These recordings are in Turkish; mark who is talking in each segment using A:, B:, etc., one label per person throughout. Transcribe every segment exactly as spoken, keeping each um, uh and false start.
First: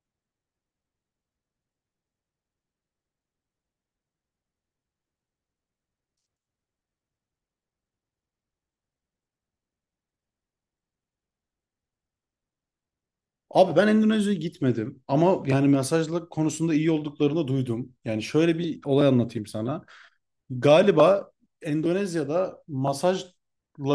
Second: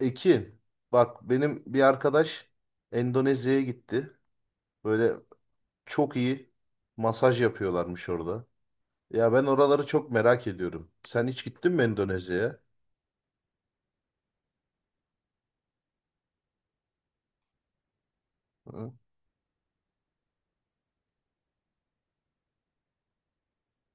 A: Ekin, bak benim bir arkadaş Endonezya'ya gitti. Böyle çok iyi masaj yapıyorlarmış orada. Ya ben oraları çok merak ediyorum. Sen hiç gittin mi Endonezya'ya?
B: Abi ben Endonezya'ya gitmedim ama yani mesajlık konusunda iyi olduklarını duydum. Yani şöyle bir
A: Hı.
B: olay anlatayım sana. Galiba Endonezya'da masajla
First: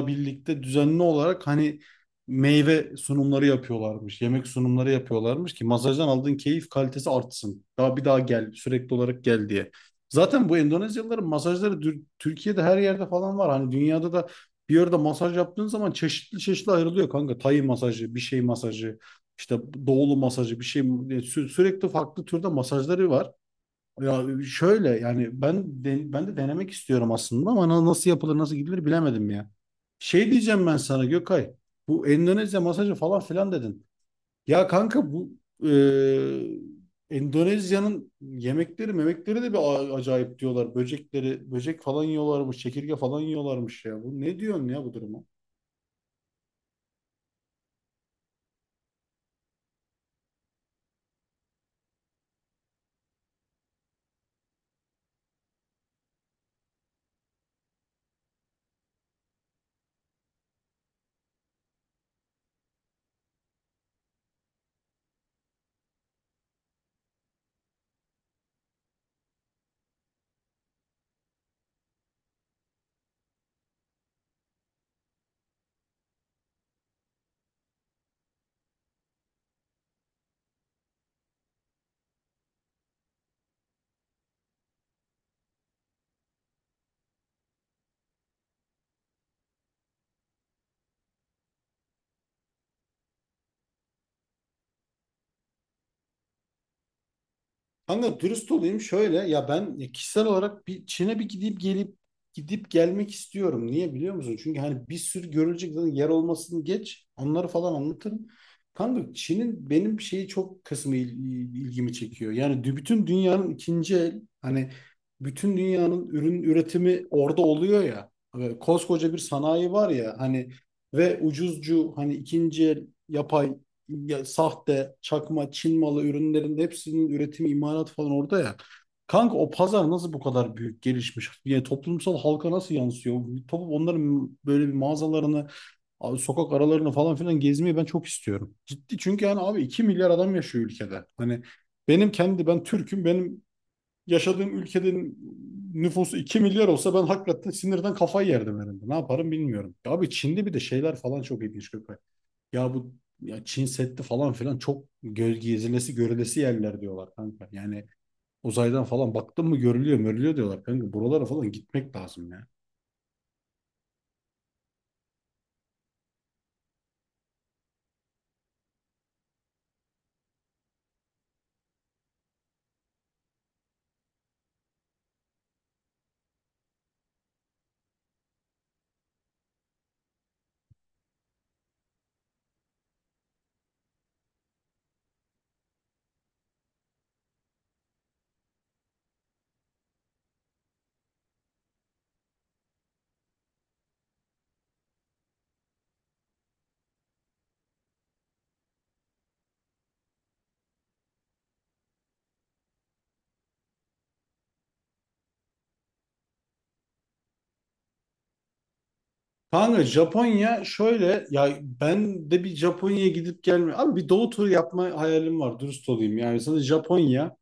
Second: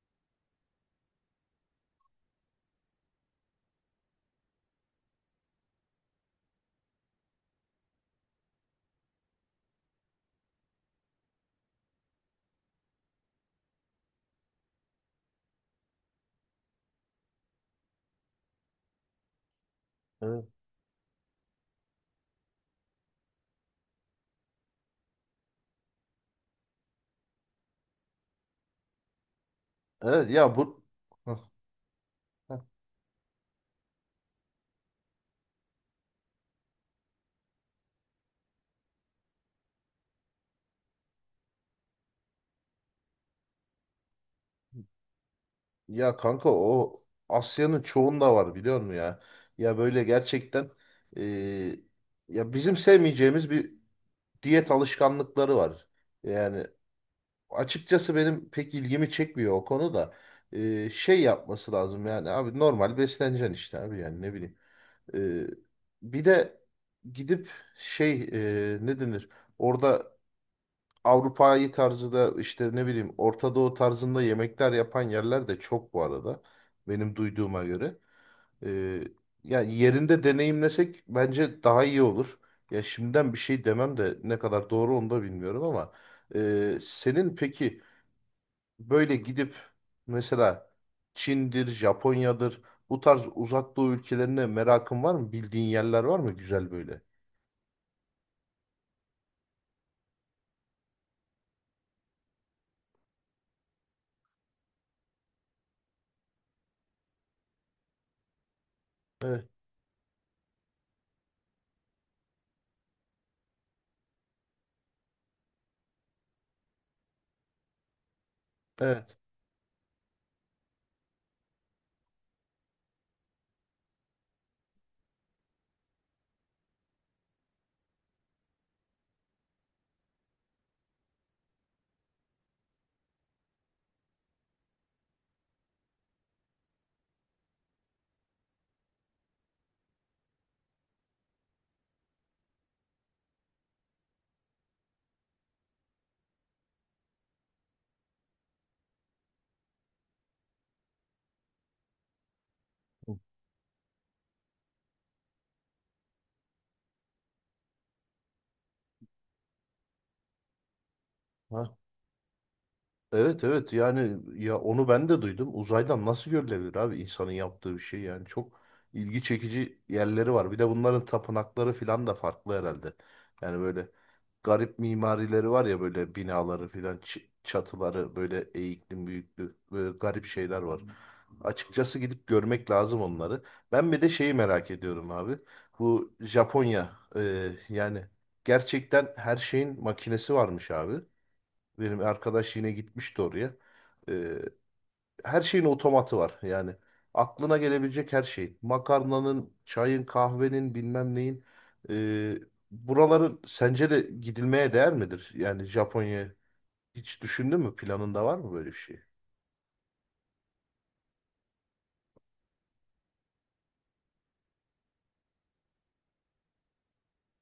B: birlikte düzenli olarak hani meyve sunumları yapıyorlarmış, yemek sunumları yapıyorlarmış ki masajdan aldığın keyif kalitesi artsın. Daha bir daha gel, sürekli olarak gel diye. Zaten bu Endonezyalıların masajları dür- Türkiye'de her yerde falan var. Hani dünyada da bir yerde masaj yaptığın zaman çeşitli çeşitli ayrılıyor kanka. Tay masajı, bir şey masajı, işte doğulu
A: Evet.
B: masajı, bir şey e, sü- sürekli farklı türde masajları var. Ya şöyle yani ben de- ben de denemek istiyorum aslında ama na- nasıl yapılır nasıl gidilir bilemedim ya.
A: Evet
B: Şey
A: ya
B: diyeceğim ben
A: bu.
B: sana
A: Hı,
B: Gökay. Bu Endonezya
A: hı.
B: masajı falan filan dedin. Ya kanka bu e, Endonezya'nın yemekleri memekleri de bir a- acayip diyorlar. Böcekleri böcek falan yiyorlarmış, çekirge falan yiyorlarmış ya. Bu ne diyorsun ya bu duruma?
A: ya kanka o Asya'nın çoğunda var biliyor musun ya? Ya böyle gerçekten, eee, ya bizim sevmeyeceğimiz bir diyet alışkanlıkları var. Yani açıkçası benim pek ilgimi çekmiyor o konuda. Ee, şey yapması lazım yani abi, normal besleneceksin işte abi, yani ne bileyim. Ee, Bir de gidip şey, e, ne denir? Orada Avrupa'yı tarzı da işte ne bileyim, Orta Doğu tarzında yemekler yapan yerler de çok bu arada. Benim duyduğuma göre. Ee, Yani yerinde deneyimlesek bence daha iyi olur. Ya şimdiden bir şey demem de ne kadar doğru onu da bilmiyorum ama. E, senin peki böyle gidip mesela Çin'dir, Japonya'dır, bu tarz uzak doğu ülkelerine merakın var mı? Bildiğin yerler var mı güzel böyle?
B: Kanka dürüst olayım şöyle ya ben kişisel olarak bir Çin'e bir gidip gelip gidip gelmek istiyorum. Niye biliyor musun? Çünkü hani bir sürü görülecek zaten yer olmasını geç onları falan anlatırım. Kanka
A: Evet,
B: Çin'in benim şeyi çok kısmı il- il- ilgimi çekiyor. Yani dü- bütün dünyanın ikinci el hani bütün dünyanın ürün üretimi orada oluyor ya. Ve koskoca
A: evet.
B: bir sanayi var ya hani ve ucuzcu hani ikinci el yapay ya, sahte, çakma, Çin malı ürünlerin hepsinin üretimi, imalat falan orada ya. Kanka o pazar nasıl bu kadar büyük gelişmiş? Yani toplumsal halka nasıl yansıyor? Toplum onların böyle bir mağazalarını, abi sokak aralarını falan filan gezmeyi ben çok istiyorum. Ciddi çünkü yani abi iki milyar adam yaşıyor ülkede. Hani benim kendi ben Türk'üm. Benim yaşadığım ülkenin nüfusu iki milyar olsa ben hakikaten sinirden kafayı yerdim herhalde. Ne yaparım bilmiyorum. Ya abi Çin'de bir de şeyler falan çok ilginç Gökay. Ya bu ya Çin Seddi falan filan çok göz gezilesi görülesi yerler diyorlar kanka. Yani uzaydan falan baktın mı görülüyor mörülüyor diyorlar kanka. Buralara falan
A: Hı.
B: gitmek lazım ya.
A: Evet, evet yani, ya onu ben de duydum. Uzaydan nasıl görülebilir abi insanın yaptığı bir şey, yani çok ilgi çekici yerleri var. Bir de bunların tapınakları filan da farklı herhalde. Yani böyle garip mimarileri var ya, böyle binaları filan ç- çatıları böyle eğikli büyüklü, böyle garip şeyler var. Açıkçası gidip görmek lazım onları. Ben bir de şeyi merak ediyorum abi. Bu Japonya, e, yani gerçekten her şeyin makinesi varmış abi. Benim arkadaş yine gitmişti oraya. Ee, Her şeyin otomatı var yani. Aklına gelebilecek her şeyin. Makarnanın, çayın, kahvenin, bilmem neyin. Ee, Buraların sence de gidilmeye değer midir? Yani Japonya, hiç düşündün mü? Planında var mı böyle bir şey?
B: Kanka Japonya şöyle ya ben de bir Japonya'ya gidip gelme. Abi bir doğu turu yapma hayalim var dürüst olayım. Yani sana Japonya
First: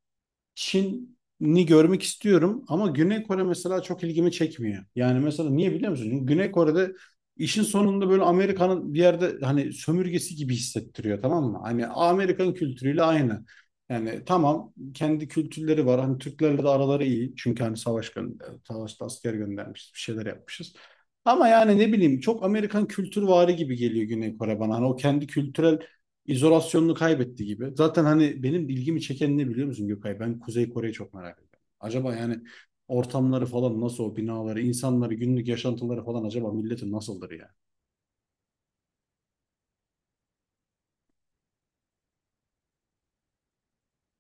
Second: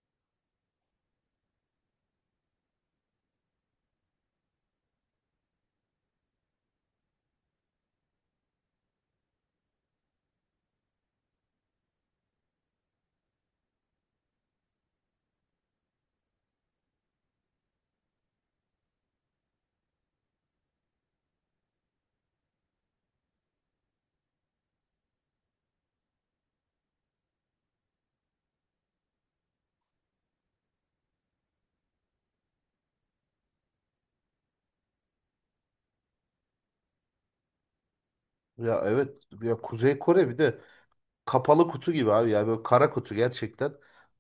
B: Çin'i görmek istiyorum ama Güney Kore mesela çok ilgimi çekmiyor. Yani mesela niye biliyor musun? Çünkü Güney Kore'de işin sonunda böyle Amerika'nın bir yerde hani sömürgesi gibi hissettiriyor, tamam mı? Hani Amerikan kültürüyle aynı. Yani tamam kendi kültürleri var. Hani Türklerle de araları iyi. Çünkü hani savaş gönder, savaşta asker göndermişiz, bir şeyler yapmışız. Ama yani ne bileyim çok Amerikan kültürvari gibi geliyor Güney Kore bana. Hani o kendi kültürel izolasyonunu kaybetti gibi. Zaten hani benim ilgimi çeken ne biliyor musun Gökay? Ben Kuzey Kore'yi çok merak ediyorum. Acaba yani ortamları falan nasıl, o binaları, insanları, günlük yaşantıları falan acaba milletin nasıldır yani?
A: Ya evet, ya Kuzey Kore bir de. Kapalı kutu gibi abi ya, böyle kara kutu gerçekten.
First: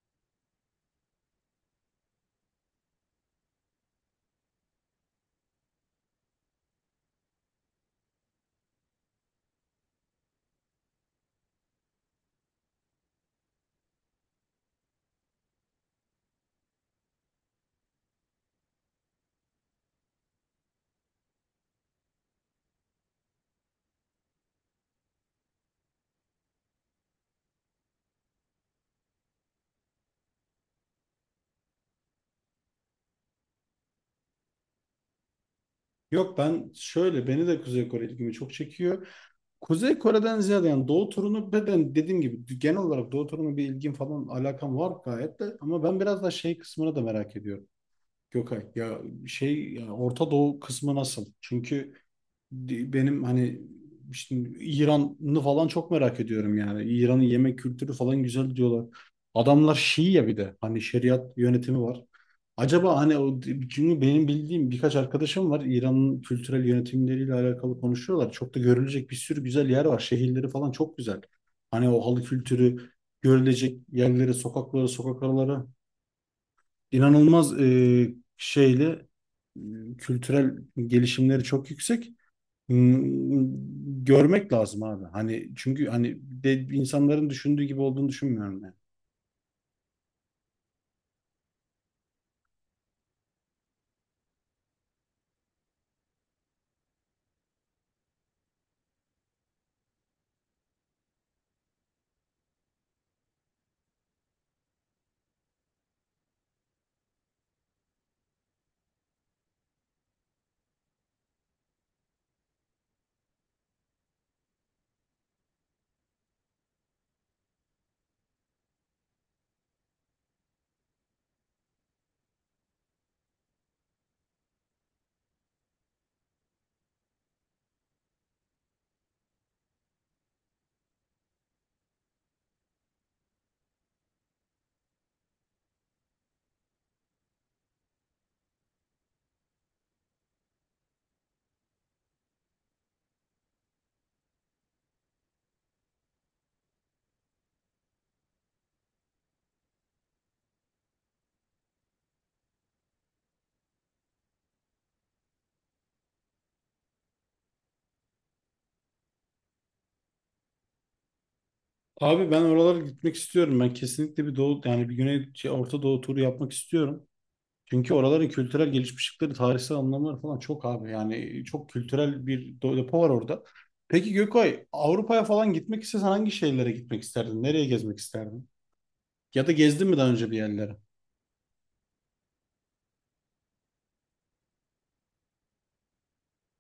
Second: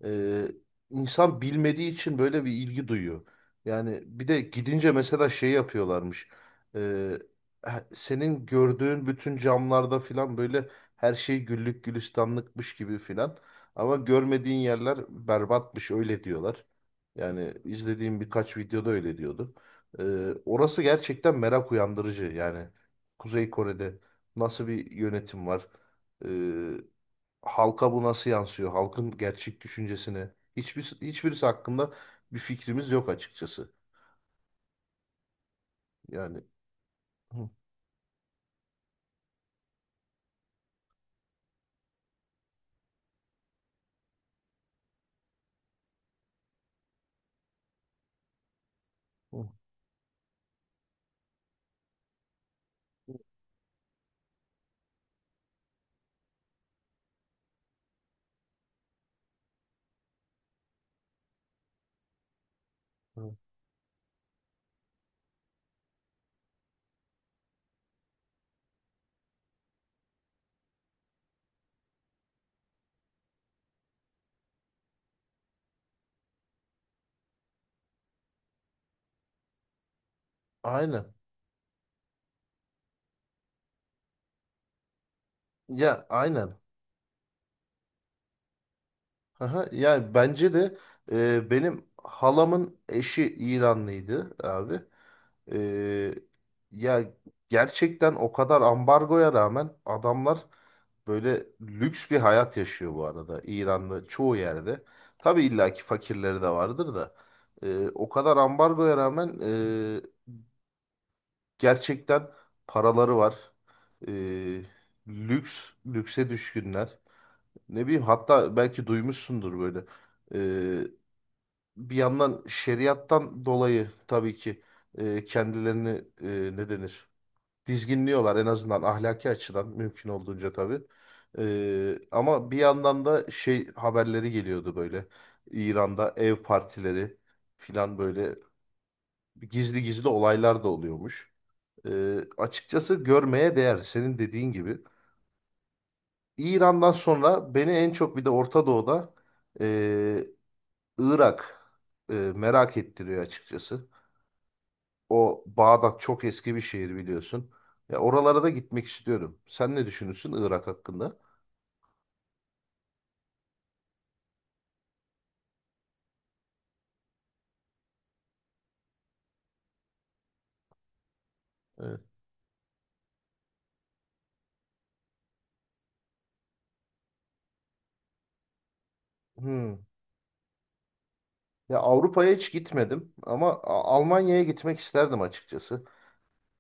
A: Ee, insan bilmediği için böyle bir ilgi duyuyor. Yani bir de gidince mesela şey yapıyorlarmış. Ee, he- Senin gördüğün bütün camlarda filan böyle her şey güllük gülistanlıkmış gibi filan. Ama görmediğin yerler berbatmış, öyle diyorlar. Yani izlediğim birkaç videoda öyle diyordu. Ee, Orası gerçekten merak uyandırıcı. Yani Kuzey Kore'de nasıl bir yönetim var? Ee, Halka bu nasıl yansıyor? Halkın gerçek düşüncesini. Hiçbir, hiçbirisi hakkında bir fikrimiz yok açıkçası.
B: Yok
A: Yani.
B: ben şöyle beni
A: Hı,
B: de Kuzey Kore ilgimi çok çekiyor. Kuzey Kore'den ziyade yani Doğu turunu ve ben dediğim gibi genel olarak Doğu turuna bir ilgim falan alakam var gayet de ama ben biraz da şey kısmına da merak ediyorum. Gökay ya
A: hı,
B: şey ya Orta Doğu kısmı nasıl? Çünkü di- benim hani işte İran'ı falan çok merak ediyorum yani. İran'ın yemek kültürü falan güzel diyorlar. Adamlar Şii ya bir de hani şeriat yönetimi var. Acaba hani
A: hı.
B: o çünkü benim bildiğim birkaç arkadaşım var, İran'ın kültürel yönetimleriyle alakalı konuşuyorlar. Çok da görülecek bir sürü güzel yer var. Şehirleri falan çok güzel. Hani o halı kültürü, görülecek yerleri, sokakları, sokak araları inanılmaz e, şeyle e, kültürel
A: Aynen.
B: gelişimleri çok yüksek. Hmm, görmek lazım abi. Hani çünkü
A: Ya
B: hani
A: aynen.
B: de, insanların düşündüğü gibi olduğunu düşünmüyorum yani.
A: Aha, yani bence de, e, benim halamın eşi İranlıydı abi. E, Ya gerçekten o kadar ambargoya rağmen adamlar böyle lüks bir hayat yaşıyor bu arada İran'da çoğu yerde. Tabii illaki fakirleri de vardır da, e, o kadar ambargoya rağmen e, gerçekten paraları var. E, Lüks, lükse düşkünler. Ne bileyim, hatta belki duymuşsundur böyle. Bir yandan şeriattan dolayı tabii ki e, kendilerini, e, ne denir? Dizginliyorlar en azından, ahlaki açıdan mümkün olduğunca tabii. E, ama bir yandan da şey haberleri geliyordu böyle. İran'da ev partileri filan, böyle gizli gizli olaylar da oluyormuş. E, Açıkçası görmeye değer senin dediğin gibi. İran'dan sonra beni en çok bir de Orta Doğu'da, e, Irak e, merak ettiriyor açıkçası. O Bağdat çok eski bir şehir biliyorsun. Ya oralara da gitmek istiyorum. Sen ne düşünürsün Irak hakkında?
B: Abi ben oralara gitmek istiyorum. Ben kesinlikle bir doğu yani bir güney şey, Orta Doğu turu yapmak istiyorum. Çünkü oraların kültürel gelişmişlikleri, tarihsel anlamları falan çok abi. Yani çok
A: Evet.
B: kültürel bir do- depo var orada. Peki Gökay, Avrupa'ya falan gitmek istesen hangi şehirlere gitmek isterdin? Nereye gezmek isterdin? Ya da
A: Hmm.
B: gezdin mi daha önce bir yerlere?
A: Ya Avrupa'ya hiç gitmedim ama A- Almanya'ya gitmek isterdim açıkçası,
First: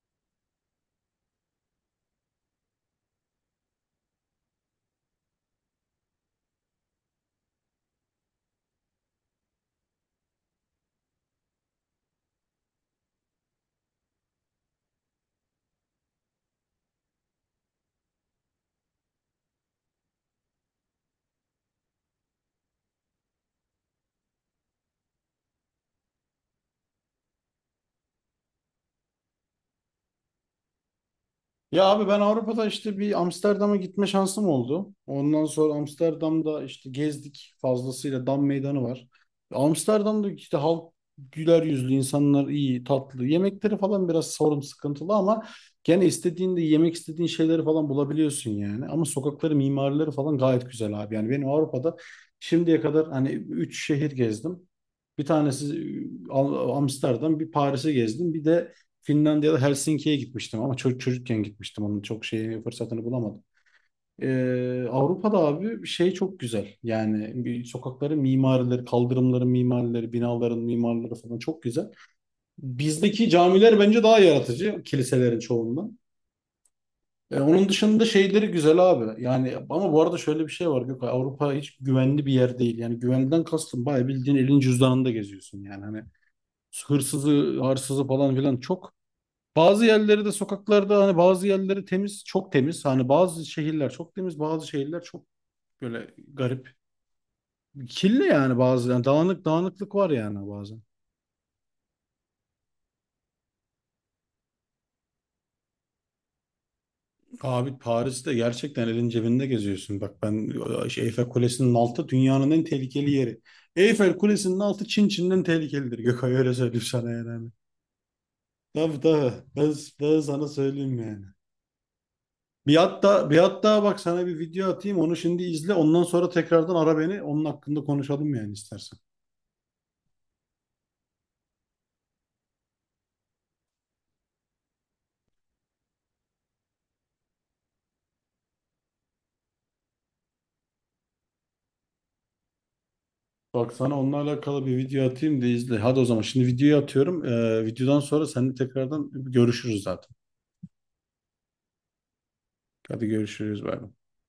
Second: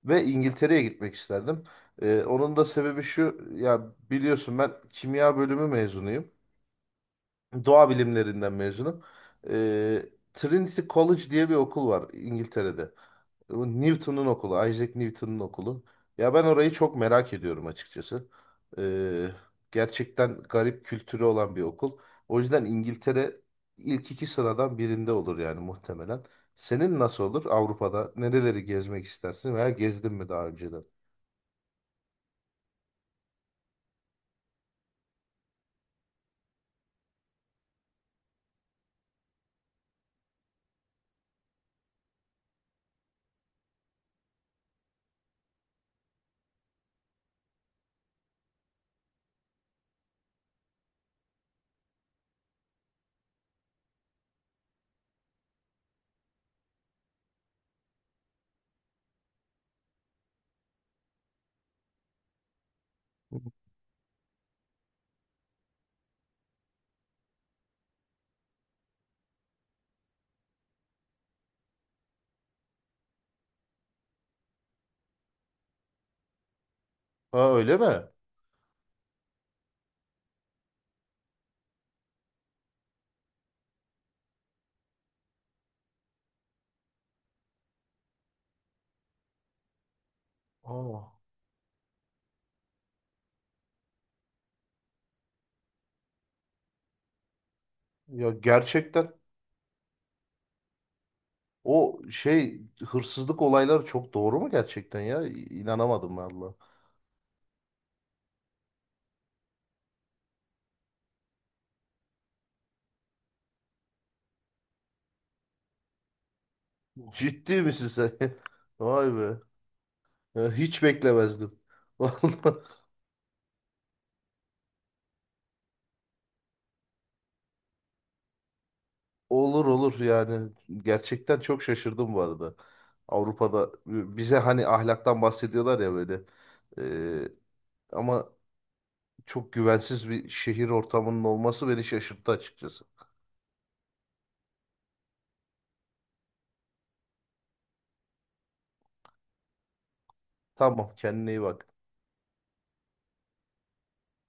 A: ve İngiltere'ye gitmek isterdim. Ee, onun da sebebi şu ya, biliyorsun ben kimya bölümü mezunuyum. Doğa bilimlerinden mezunum. Ee, Trinity College diye bir okul var İngiltere'de. Bu Newton'un okulu, Isaac Newton'un okulu. Ya ben orayı çok merak ediyorum açıkçası. Ee, Gerçekten garip kültürü olan bir okul. O yüzden İngiltere ilk iki sıradan birinde olur yani muhtemelen. Senin nasıl olur Avrupa'da? Nereleri gezmek istersin veya gezdin mi daha önceden?
B: Ya abi ben Avrupa'da işte bir Amsterdam'a gitme şansım oldu. Ondan sonra Amsterdam'da işte gezdik fazlasıyla, Dam Meydanı var. Amsterdam'da işte halk güler yüzlü, insanlar iyi, tatlı. Yemekleri falan biraz sorun sıkıntılı ama gene istediğinde yemek istediğin şeyleri falan bulabiliyorsun yani. Ama sokakları, mimarileri falan gayet güzel abi. Yani benim Avrupa'da şimdiye kadar hani üç şehir gezdim. Bir tanesi e, Al- Amsterdam, bir Paris'i gezdim. Bir de Finlandiya'da Helsinki'ye gitmiştim ama çocuk çocukken gitmiştim. Onun çok şeyi fırsatını bulamadım. Ee, Avrupa'da abi şey çok güzel. Yani bir sokakların mimarileri, kaldırımların mimarileri, binaların mimarları falan çok güzel. Bizdeki camiler bence daha yaratıcı kiliselerin çoğundan.
A: Ha,
B: Ee, onun
A: öyle mi?
B: dışında şeyleri güzel abi. Yani ama bu arada şöyle bir şey var Gökay. Avrupa hiç güvenli bir yer değil. Yani güvenden kastım bayağı bildiğin elin cüzdanında geziyorsun yani. Hani hırsızı, hırsızı falan filan çok. Bazı yerleri de
A: Aa,
B: sokaklarda hani bazı yerleri temiz, çok temiz. Hani bazı şehirler çok temiz, bazı şehirler çok böyle garip. Kirli
A: ya
B: yani, bazı yani
A: gerçekten
B: dağınık, dağınıklık var yani bazen.
A: o şey, hırsızlık olayları çok doğru mu gerçekten ya? İ- İnanamadım vallahi.
B: Abi Paris'te gerçekten elin cebinde geziyorsun. Bak ben şey, Eyfel Kulesi'nin altı dünyanın en tehlikeli yeri. Eyfel Kulesi'nin altı Çin Çin'den tehlikelidir. Gökay öyle söyleyeyim sana yani. Hani.
A: Ciddi misin sen?
B: Tabii,
A: Vay
B: tabii.
A: be.
B: Ben, ben sana
A: Ya hiç
B: söyleyeyim yani.
A: beklemezdim. Vallahi
B: Bir hatta bir hatta bak sana bir video atayım, onu şimdi izle ondan sonra tekrardan ara beni, onun hakkında konuşalım yani istersen.
A: olur, olur yani. Gerçekten çok şaşırdım bu arada. Avrupa'da, e, bize hani ahlaktan bahsediyorlar ya böyle. Ee, Ama çok güvensiz bir şehir ortamının olması beni şaşırttı açıkçası.
B: Bak sana onunla alakalı bir video atayım da izle. Hadi o zaman şimdi videoyu atıyorum. Ee, videodan sonra seninle tekrardan görüşürüz zaten.
A: Tamam, kendine iyi bak.
B: Hadi görüşürüz. Bay bay.